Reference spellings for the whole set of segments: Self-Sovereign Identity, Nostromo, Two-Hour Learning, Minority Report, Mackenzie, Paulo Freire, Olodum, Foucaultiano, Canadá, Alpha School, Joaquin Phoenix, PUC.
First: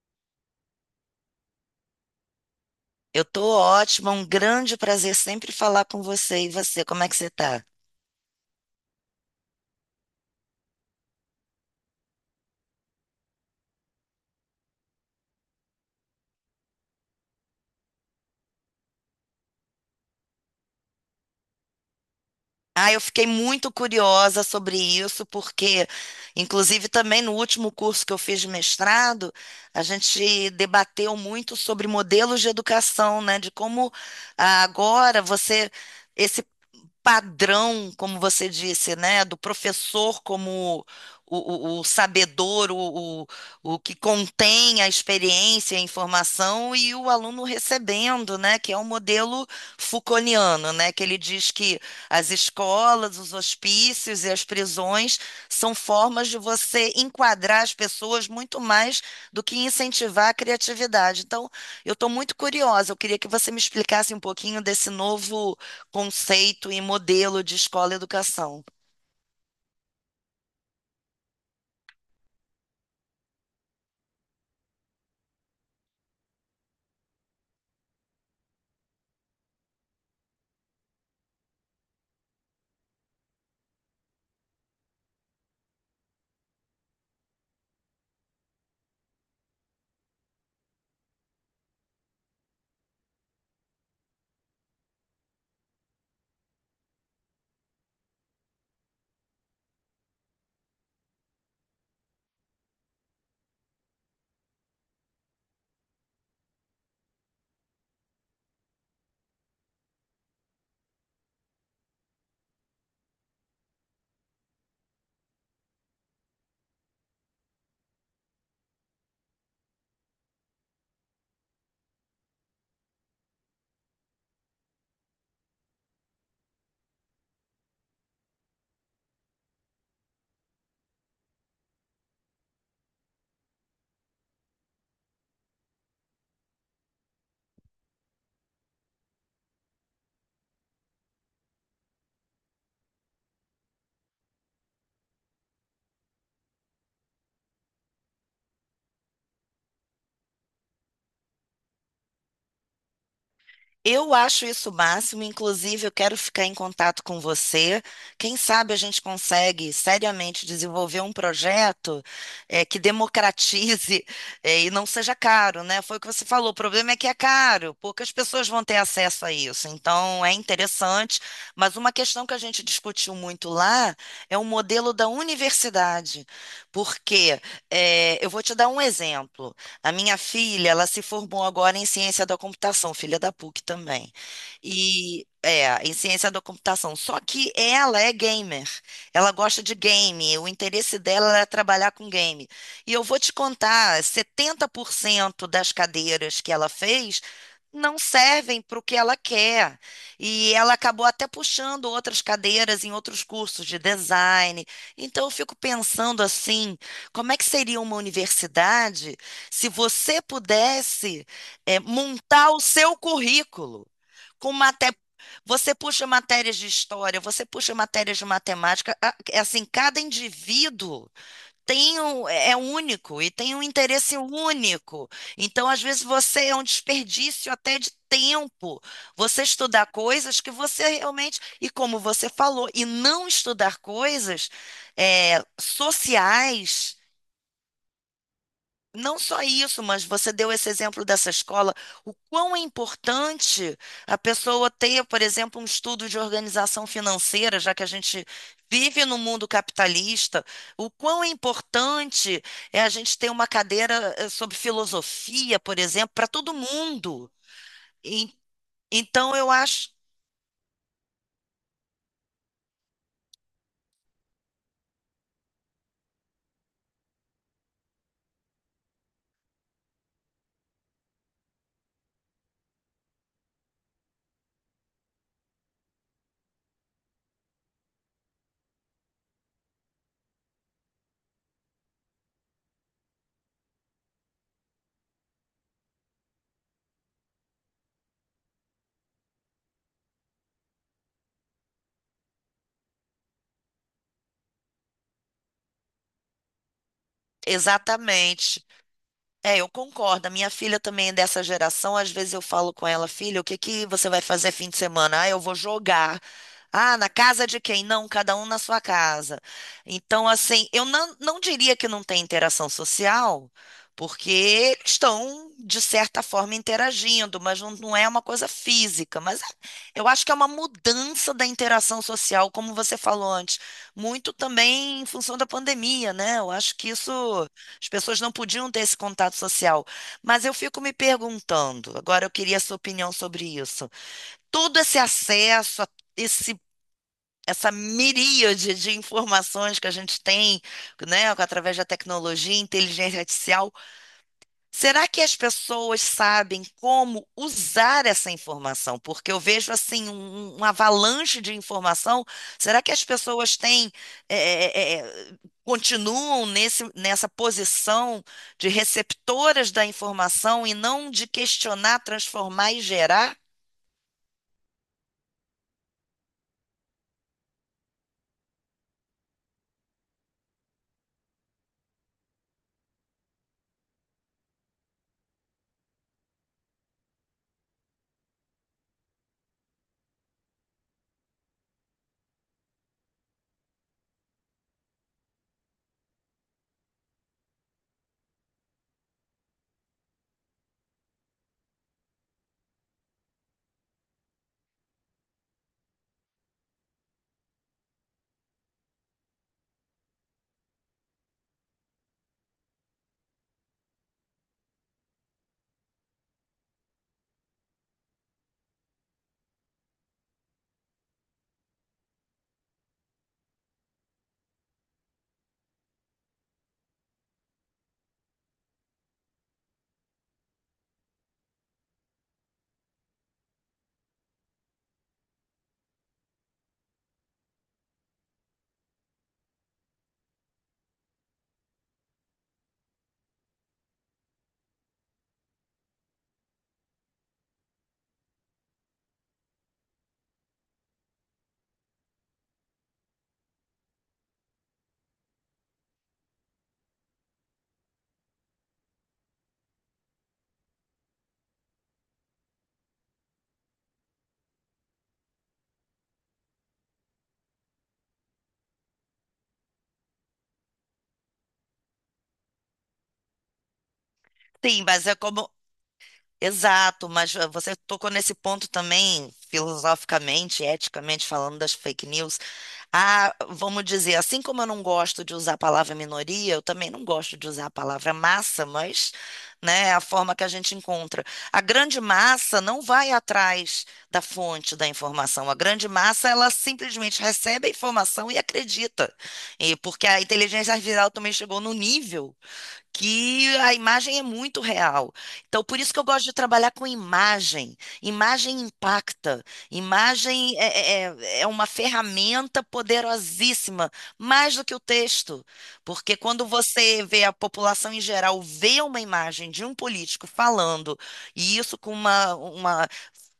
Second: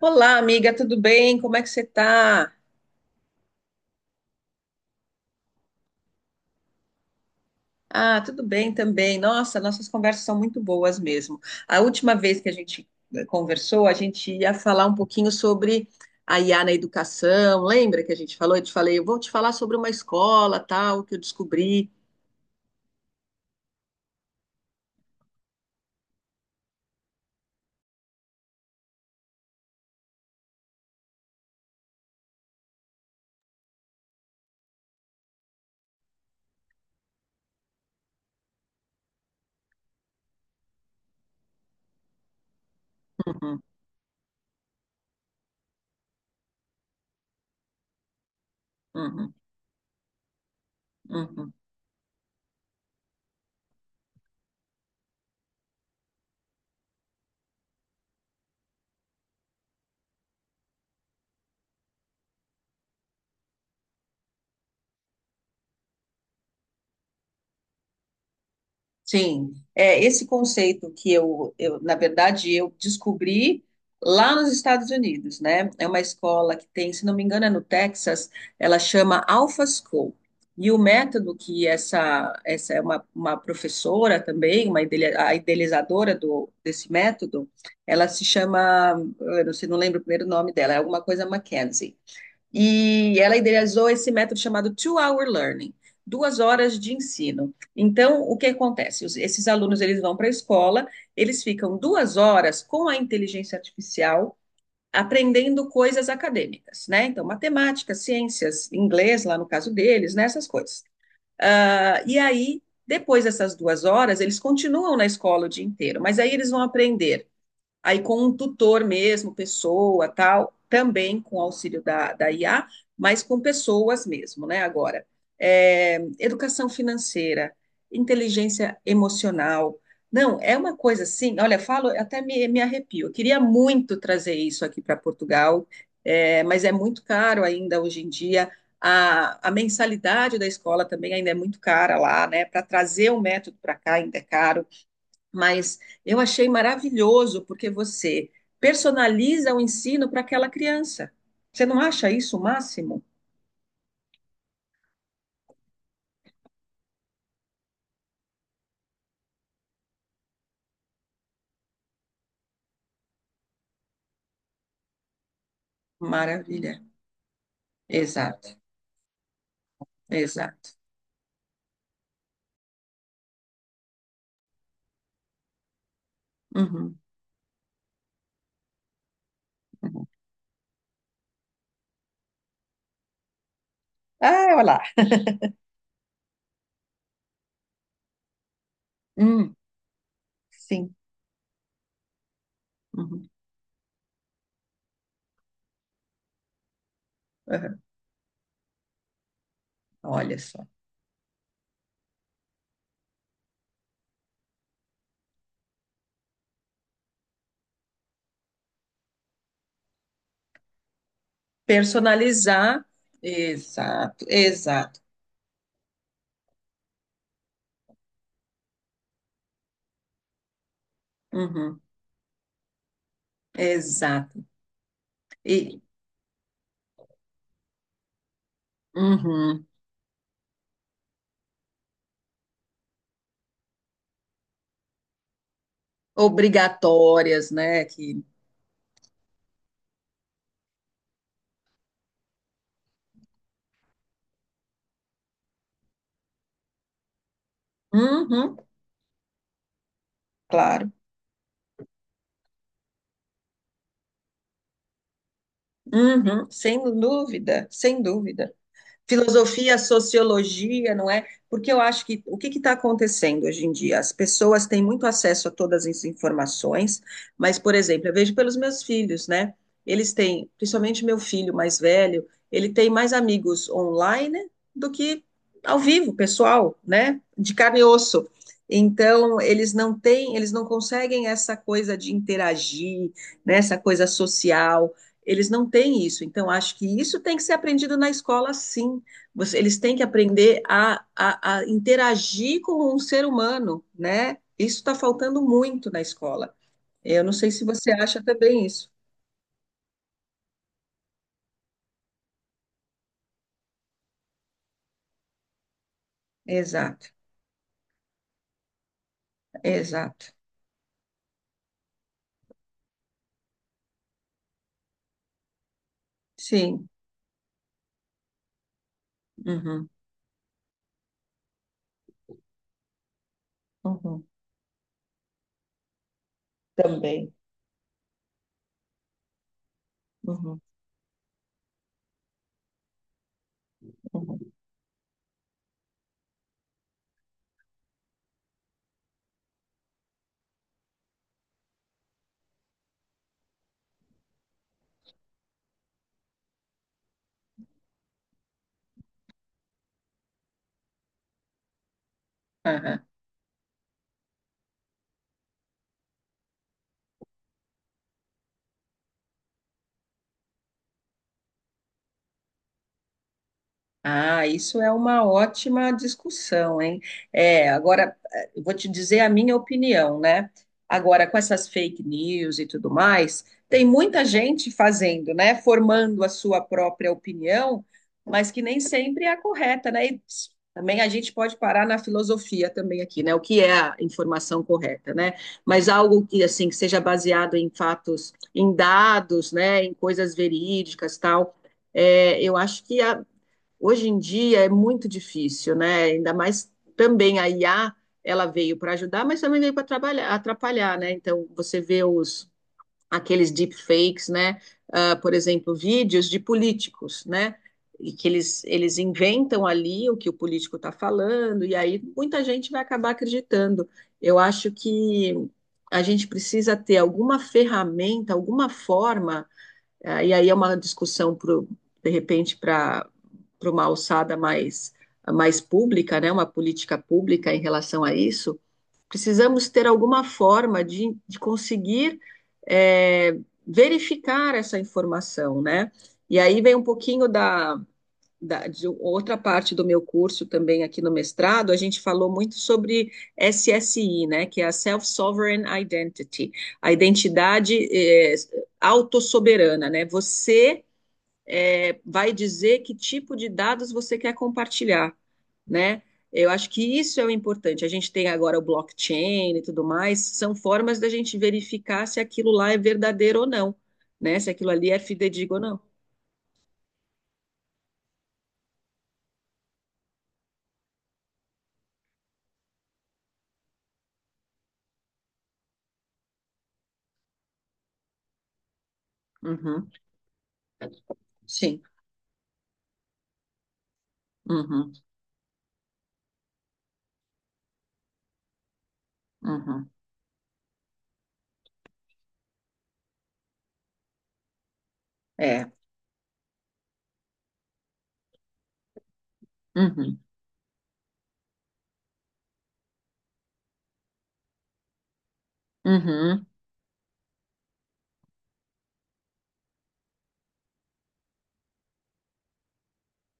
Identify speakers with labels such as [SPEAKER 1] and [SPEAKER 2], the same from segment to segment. [SPEAKER 1] Olá, amiga, tudo bem? Como é que você tá?
[SPEAKER 2] Eu tô ótima, um grande prazer sempre falar com você. E você, como é que você tá?
[SPEAKER 1] Ah, tudo bem também. Nossa, nossas conversas são muito boas mesmo. A última vez que a gente conversou, a gente ia falar um pouquinho sobre a IA na educação. Lembra que a gente falou? Eu te falei, eu vou te falar sobre uma escola, tal, que eu descobri.
[SPEAKER 2] Ah, eu fiquei muito curiosa sobre isso, porque, inclusive, também no último curso que eu fiz de mestrado, a gente debateu muito sobre modelos de educação, né? De como agora você. Esse padrão, como você disse, né, do professor como o sabedor,
[SPEAKER 1] Uhum,
[SPEAKER 2] o que contém a experiência, a informação, e o aluno recebendo, né, que é o
[SPEAKER 1] uhum,
[SPEAKER 2] modelo Foucaultiano, né, que ele diz
[SPEAKER 1] uhum.
[SPEAKER 2] que as escolas, os hospícios e as prisões são formas de você enquadrar as pessoas muito mais do que incentivar a criatividade. Então, eu estou muito curiosa, eu queria que você me explicasse um pouquinho desse novo conceito e modelo de escola e educação.
[SPEAKER 1] Sim, é esse conceito que eu, na verdade, eu descobri lá nos Estados Unidos, né? É uma escola que tem, se não me engano, é no Texas, ela chama Alpha School. E o método que essa é uma professora também, uma a idealizadora do, desse método, ela se chama, eu não sei, não lembro o primeiro nome dela, é alguma coisa Mackenzie, e ela idealizou esse método chamado Two-Hour Learning, duas horas de ensino. Então, o que acontece? Esses alunos, eles vão para a escola, eles ficam duas horas com a inteligência artificial aprendendo coisas acadêmicas, né? Então, matemática, ciências, inglês, lá no caso deles, né? Essas coisas. Ah, e aí, depois dessas duas horas, eles continuam na escola o dia inteiro, mas aí eles vão aprender aí com um tutor mesmo, pessoa, tal, também com auxílio da IA, mas com pessoas mesmo, né? Agora, é, educação financeira, inteligência emocional. Não, é uma coisa assim, olha, falo, até me arrepio. Eu queria muito trazer isso aqui para Portugal, é, mas é muito caro ainda hoje em dia. A mensalidade da escola também ainda é muito cara lá, né? Para trazer o método para cá ainda é caro, mas eu achei maravilhoso porque você personaliza o ensino para aquela criança. Você não acha isso o máximo?
[SPEAKER 2] Eu acho isso o máximo, inclusive eu quero ficar em contato com você. Quem sabe a gente consegue seriamente desenvolver um projeto que democratize e não seja caro, né? Foi o que você falou, o
[SPEAKER 1] Maravilha.
[SPEAKER 2] problema é que é caro, poucas pessoas
[SPEAKER 1] Exato,
[SPEAKER 2] vão ter acesso a isso. Então é
[SPEAKER 1] exato.
[SPEAKER 2] interessante, mas uma questão que a gente discutiu muito lá é o modelo da universidade,
[SPEAKER 1] Uhum,
[SPEAKER 2] porque eu vou te dar um exemplo. A
[SPEAKER 1] uhum.
[SPEAKER 2] minha filha, ela se formou agora em ciência da computação, filha da PUC também.
[SPEAKER 1] Ah, olha lá.
[SPEAKER 2] E é, em ciência da computação. Só que ela é gamer. Ela
[SPEAKER 1] Hum,
[SPEAKER 2] gosta de game. O
[SPEAKER 1] sim.
[SPEAKER 2] interesse dela é trabalhar com game. E eu vou
[SPEAKER 1] Uhum,
[SPEAKER 2] te contar, 70% das cadeiras que ela fez
[SPEAKER 1] uhum.
[SPEAKER 2] não servem para o que ela quer.
[SPEAKER 1] Olha
[SPEAKER 2] E
[SPEAKER 1] só.
[SPEAKER 2] ela acabou até puxando outras cadeiras em outros cursos de design. Então eu fico pensando assim, como é que seria uma universidade? Se você pudesse, montar o
[SPEAKER 1] Personalizar.
[SPEAKER 2] seu currículo
[SPEAKER 1] Exato,
[SPEAKER 2] com maté...
[SPEAKER 1] exato.
[SPEAKER 2] Você puxa matérias de história, você puxa matérias de matemática, a- é assim, cada indivíduo
[SPEAKER 1] Uhum,
[SPEAKER 2] tem um, é único e tem um interesse
[SPEAKER 1] exato.
[SPEAKER 2] único. Então,
[SPEAKER 1] E
[SPEAKER 2] às vezes, você é um desperdício até de tempo. Você
[SPEAKER 1] uhum,
[SPEAKER 2] estudar coisas que você realmente, e como você falou, e não estudar coisas sociais,
[SPEAKER 1] obrigatórias, né? Que,
[SPEAKER 2] não só isso, mas você deu esse exemplo dessa escola, o quão é importante a pessoa ter, por exemplo, um estudo de organização financeira, já que a gente
[SPEAKER 1] uhum,
[SPEAKER 2] vive no mundo capitalista, o
[SPEAKER 1] claro.
[SPEAKER 2] quão é importante é a gente ter uma cadeira sobre filosofia, por exemplo, para
[SPEAKER 1] Uhum,
[SPEAKER 2] todo
[SPEAKER 1] sem
[SPEAKER 2] mundo.
[SPEAKER 1] dúvida, sem
[SPEAKER 2] E-
[SPEAKER 1] dúvida.
[SPEAKER 2] então, eu
[SPEAKER 1] Filosofia,
[SPEAKER 2] acho.
[SPEAKER 1] sociologia, não é? Porque eu acho que o que está acontecendo hoje em dia? As pessoas têm muito acesso a todas as informações, mas, por exemplo, eu vejo pelos meus filhos, né? Eles têm, principalmente meu filho mais velho, ele tem mais amigos online do que ao vivo, pessoal, né? De carne e osso. Então, eles não têm, eles não conseguem essa coisa de interagir, né, essa coisa social. Eles não têm isso. Então, acho que isso tem que ser aprendido na escola, sim. Eles têm que aprender a interagir com um ser humano, né? Isso está faltando muito na escola. Eu não sei se você acha
[SPEAKER 2] Exatamente.
[SPEAKER 1] também isso.
[SPEAKER 2] É, eu concordo. A minha filha também é dessa geração. Às vezes eu falo com ela, filha, o que que você vai fazer fim de semana? Ah, eu vou jogar. Ah, na
[SPEAKER 1] Exato,
[SPEAKER 2] casa de quem? Não, cada um na sua casa.
[SPEAKER 1] exato.
[SPEAKER 2] Então, assim, eu não diria que não tem interação social, porque eles estão, de certa forma,
[SPEAKER 1] Sim.
[SPEAKER 2] interagindo, mas não é uma coisa física.
[SPEAKER 1] Uhum,
[SPEAKER 2] Eu acho que é uma mudança da interação social, como você falou antes,
[SPEAKER 1] uhum.
[SPEAKER 2] muito também em função da pandemia, né? Eu acho que isso.
[SPEAKER 1] Também.
[SPEAKER 2] As pessoas não podiam ter esse contato social. Mas eu
[SPEAKER 1] Uhum,
[SPEAKER 2] fico me perguntando, agora eu queria a sua opinião sobre isso.
[SPEAKER 1] uhum.
[SPEAKER 2] Todo esse acesso, a esse, essa miríade de informações que a gente tem, né, através da tecnologia, inteligência artificial. Será que as pessoas sabem como usar essa informação? Porque eu vejo assim um, um um avalanche de informação. Será que
[SPEAKER 1] Aham.
[SPEAKER 2] as pessoas têm eh, eh, eh, continuam nessa posição de receptoras da informação e não de questionar, transformar e gerar?
[SPEAKER 1] Ah, isso é uma ótima discussão, hein? É, agora, eu vou te dizer a minha opinião, né? Agora, com essas fake news e tudo mais, tem muita gente fazendo, né? Formando a sua própria opinião, mas que nem sempre é a correta, né? E ps, também a gente pode parar na filosofia também aqui, né? O que é a informação correta, né? Mas algo que, assim, que seja baseado em fatos, em dados, né? Em coisas verídicas, tal. É, eu acho que a- Hoje em dia é muito difícil, né? Ainda mais também a IA, ela veio para ajudar, mas também veio para atrapalhar, né? Então você vê os aqueles deepfakes, né? Ah, por exemplo, vídeos de políticos, né? E que eles inventam ali o que o político está falando, e aí muita gente vai acabar acreditando. Eu acho que a gente precisa ter alguma ferramenta, alguma forma e aí é uma discussão, para uma alçada mais pública, né? Uma política pública em relação a isso. Precisamos ter alguma forma de conseguir eh, verificar essa informação, né? E aí vem um pouquinho da, de outra parte do meu curso também aqui no mestrado, a gente falou muito sobre SSI, né, que é a Self-Sovereign Identity, a identidade autossoberana, né? Você vai dizer que tipo de dados você quer compartilhar, né? Eu acho que isso é o importante. A gente tem agora o blockchain e tudo mais, são formas da gente verificar se aquilo lá é verdadeiro ou não, né? Se aquilo
[SPEAKER 2] Sim,
[SPEAKER 1] ali é
[SPEAKER 2] mas é como
[SPEAKER 1] fidedigno ou não.
[SPEAKER 2] Exato, mas você tocou nesse ponto também, filosoficamente, eticamente falando das fake news. Ah, vamos dizer, assim como eu não gosto de usar a palavra minoria, eu também não gosto de usar a palavra massa, mas, né,
[SPEAKER 1] Uhum,
[SPEAKER 2] é a forma que a gente encontra. A
[SPEAKER 1] sim.
[SPEAKER 2] grande massa não vai atrás da fonte da
[SPEAKER 1] Uhum,
[SPEAKER 2] informação. A grande massa, ela simplesmente recebe a informação e acredita. E
[SPEAKER 1] uhum.
[SPEAKER 2] porque a inteligência artificial também chegou no nível que a imagem é muito real. Então,
[SPEAKER 1] É.
[SPEAKER 2] por isso que eu gosto de trabalhar com imagem. Imagem impacta.
[SPEAKER 1] Uhum,
[SPEAKER 2] Imagem é uma ferramenta poderosíssima, mais do que o texto. Porque
[SPEAKER 1] uhum,
[SPEAKER 2] quando você vê a população em geral vê uma imagem de um político falando, e isso com uma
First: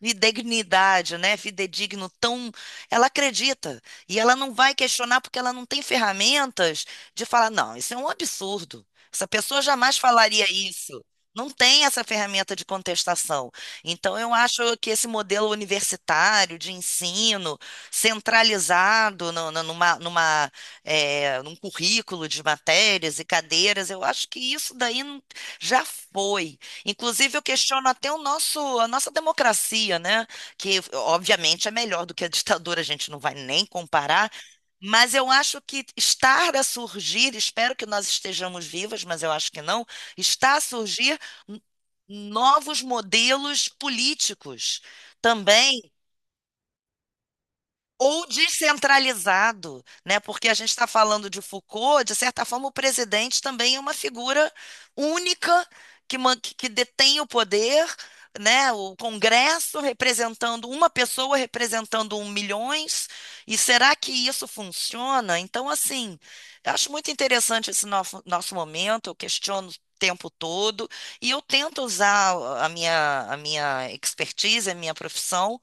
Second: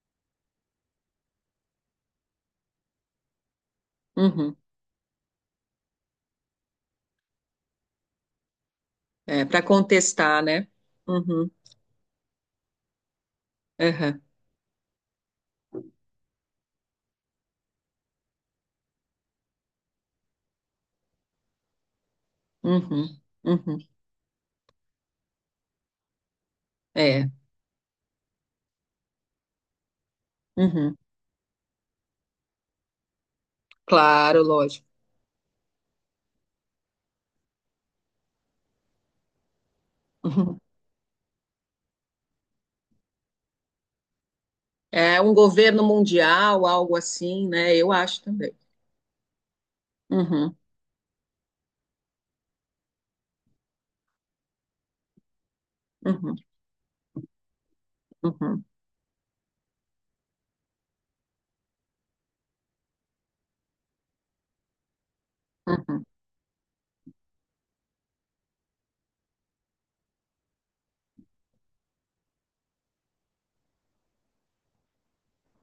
[SPEAKER 2] fidedignidade, né? Fidedigno tão. Ela acredita. E ela não
[SPEAKER 1] uhum.
[SPEAKER 2] vai questionar porque ela não tem ferramentas de falar, não, isso é um absurdo. Essa
[SPEAKER 1] É, para
[SPEAKER 2] pessoa jamais
[SPEAKER 1] contestar,
[SPEAKER 2] falaria
[SPEAKER 1] né?
[SPEAKER 2] isso. Não
[SPEAKER 1] Uhum,
[SPEAKER 2] tem essa ferramenta de contestação. Então,
[SPEAKER 1] aham,
[SPEAKER 2] eu acho que esse modelo universitário de ensino centralizado no- no- numa, numa, eh, num currículo de matérias
[SPEAKER 1] uhum,
[SPEAKER 2] e
[SPEAKER 1] uhum,
[SPEAKER 2] cadeiras, eu acho que isso daí já foi.
[SPEAKER 1] é,
[SPEAKER 2] Inclusive, eu questiono até o nosso, a nossa democracia, né? Que,
[SPEAKER 1] uhum.
[SPEAKER 2] obviamente, é melhor do que a ditadura, a gente não vai nem comparar,
[SPEAKER 1] Claro, lógico.
[SPEAKER 2] mas eu acho que está a surgir, espero que nós estejamos vivas, mas eu acho que não, está
[SPEAKER 1] Uhum.
[SPEAKER 2] a surgir n- novos modelos políticos
[SPEAKER 1] É um
[SPEAKER 2] também
[SPEAKER 1] governo mundial, algo assim, né? Eu acho
[SPEAKER 2] ou
[SPEAKER 1] também.
[SPEAKER 2] descentralizado, né? Porque a
[SPEAKER 1] Uhum,
[SPEAKER 2] gente está falando de Foucault, de certa forma, o presidente também é uma figura única que,
[SPEAKER 1] uhum,
[SPEAKER 2] que detém o poder,
[SPEAKER 1] uhum,
[SPEAKER 2] né? O Congresso representando uma pessoa, representando um milhões. E será que isso funciona? Então,
[SPEAKER 1] uhum.
[SPEAKER 2] assim, eu acho muito interessante esse nosso, nosso momento, eu questiono o tempo todo e eu tento usar a minha expertise, a minha profissão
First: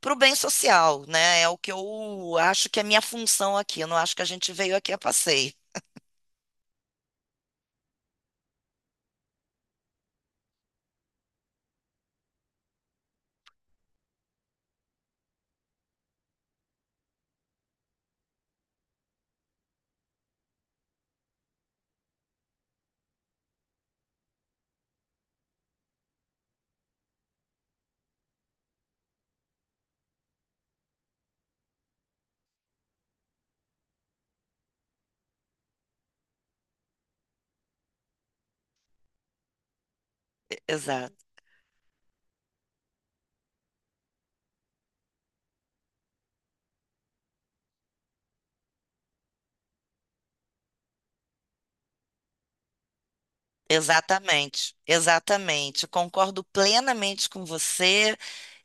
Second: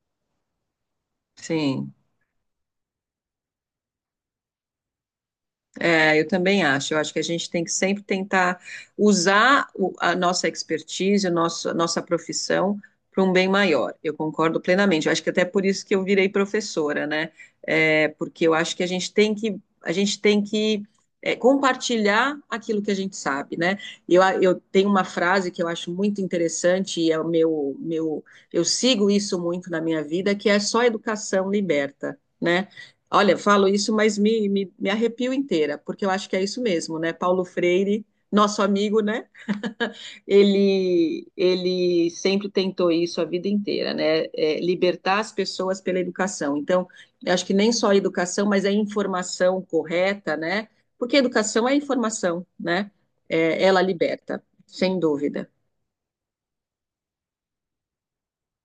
[SPEAKER 2] para o bem social, né? É o que
[SPEAKER 1] Sim.
[SPEAKER 2] eu acho que é minha função aqui. Eu não acho que a gente veio aqui a passeio.
[SPEAKER 1] É, eu também acho. Eu acho que a gente tem que sempre tentar usar a nossa expertise, o nosso, a nossa profissão para um bem maior. Eu concordo plenamente. Eu acho que até por isso que eu virei professora, né? É, porque eu acho que a gente tem que é, compartilhar aquilo que a gente sabe, né? Eu tenho uma frase que eu acho muito interessante e é o eu sigo isso muito na minha vida, que é só educação liberta, né? Olha, falo isso, mas me arrepio inteira, porque eu acho que é isso mesmo, né? Paulo Freire, nosso amigo, né? Ele,
[SPEAKER 2] Exato.
[SPEAKER 1] ele sempre tentou isso a vida inteira, né? É, libertar as pessoas pela educação. Então, eu acho que nem só a educação, mas a informação correta, né? Porque a educação é informação, né? É, ela liberta,
[SPEAKER 2] Exatamente,
[SPEAKER 1] sem dúvida.
[SPEAKER 2] exatamente. Concordo plenamente com você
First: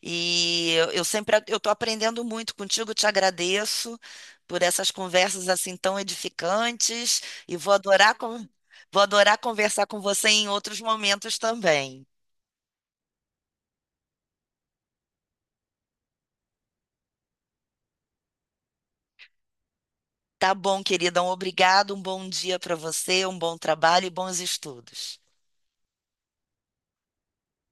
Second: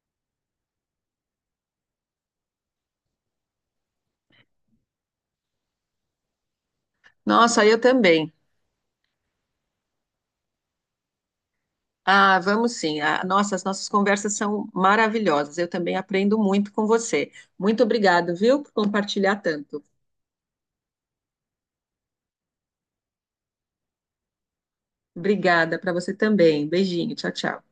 [SPEAKER 2] e eu sempre eu estou aprendendo muito contigo. Te agradeço por essas conversas assim tão edificantes e
[SPEAKER 1] Nossa, eu também.
[SPEAKER 2] vou adorar conversar com você em outros momentos também.
[SPEAKER 1] Ah, vamos sim. Ah, nossa, as nossas conversas são maravilhosas. Eu também aprendo muito com você. Muito obrigado, viu, por compartilhar tanto.
[SPEAKER 2] Tá bom, querida. Um obrigado, um bom dia para você, um bom trabalho e bons estudos.
[SPEAKER 1] Obrigada para você também. Beijinho, tchau, tchau.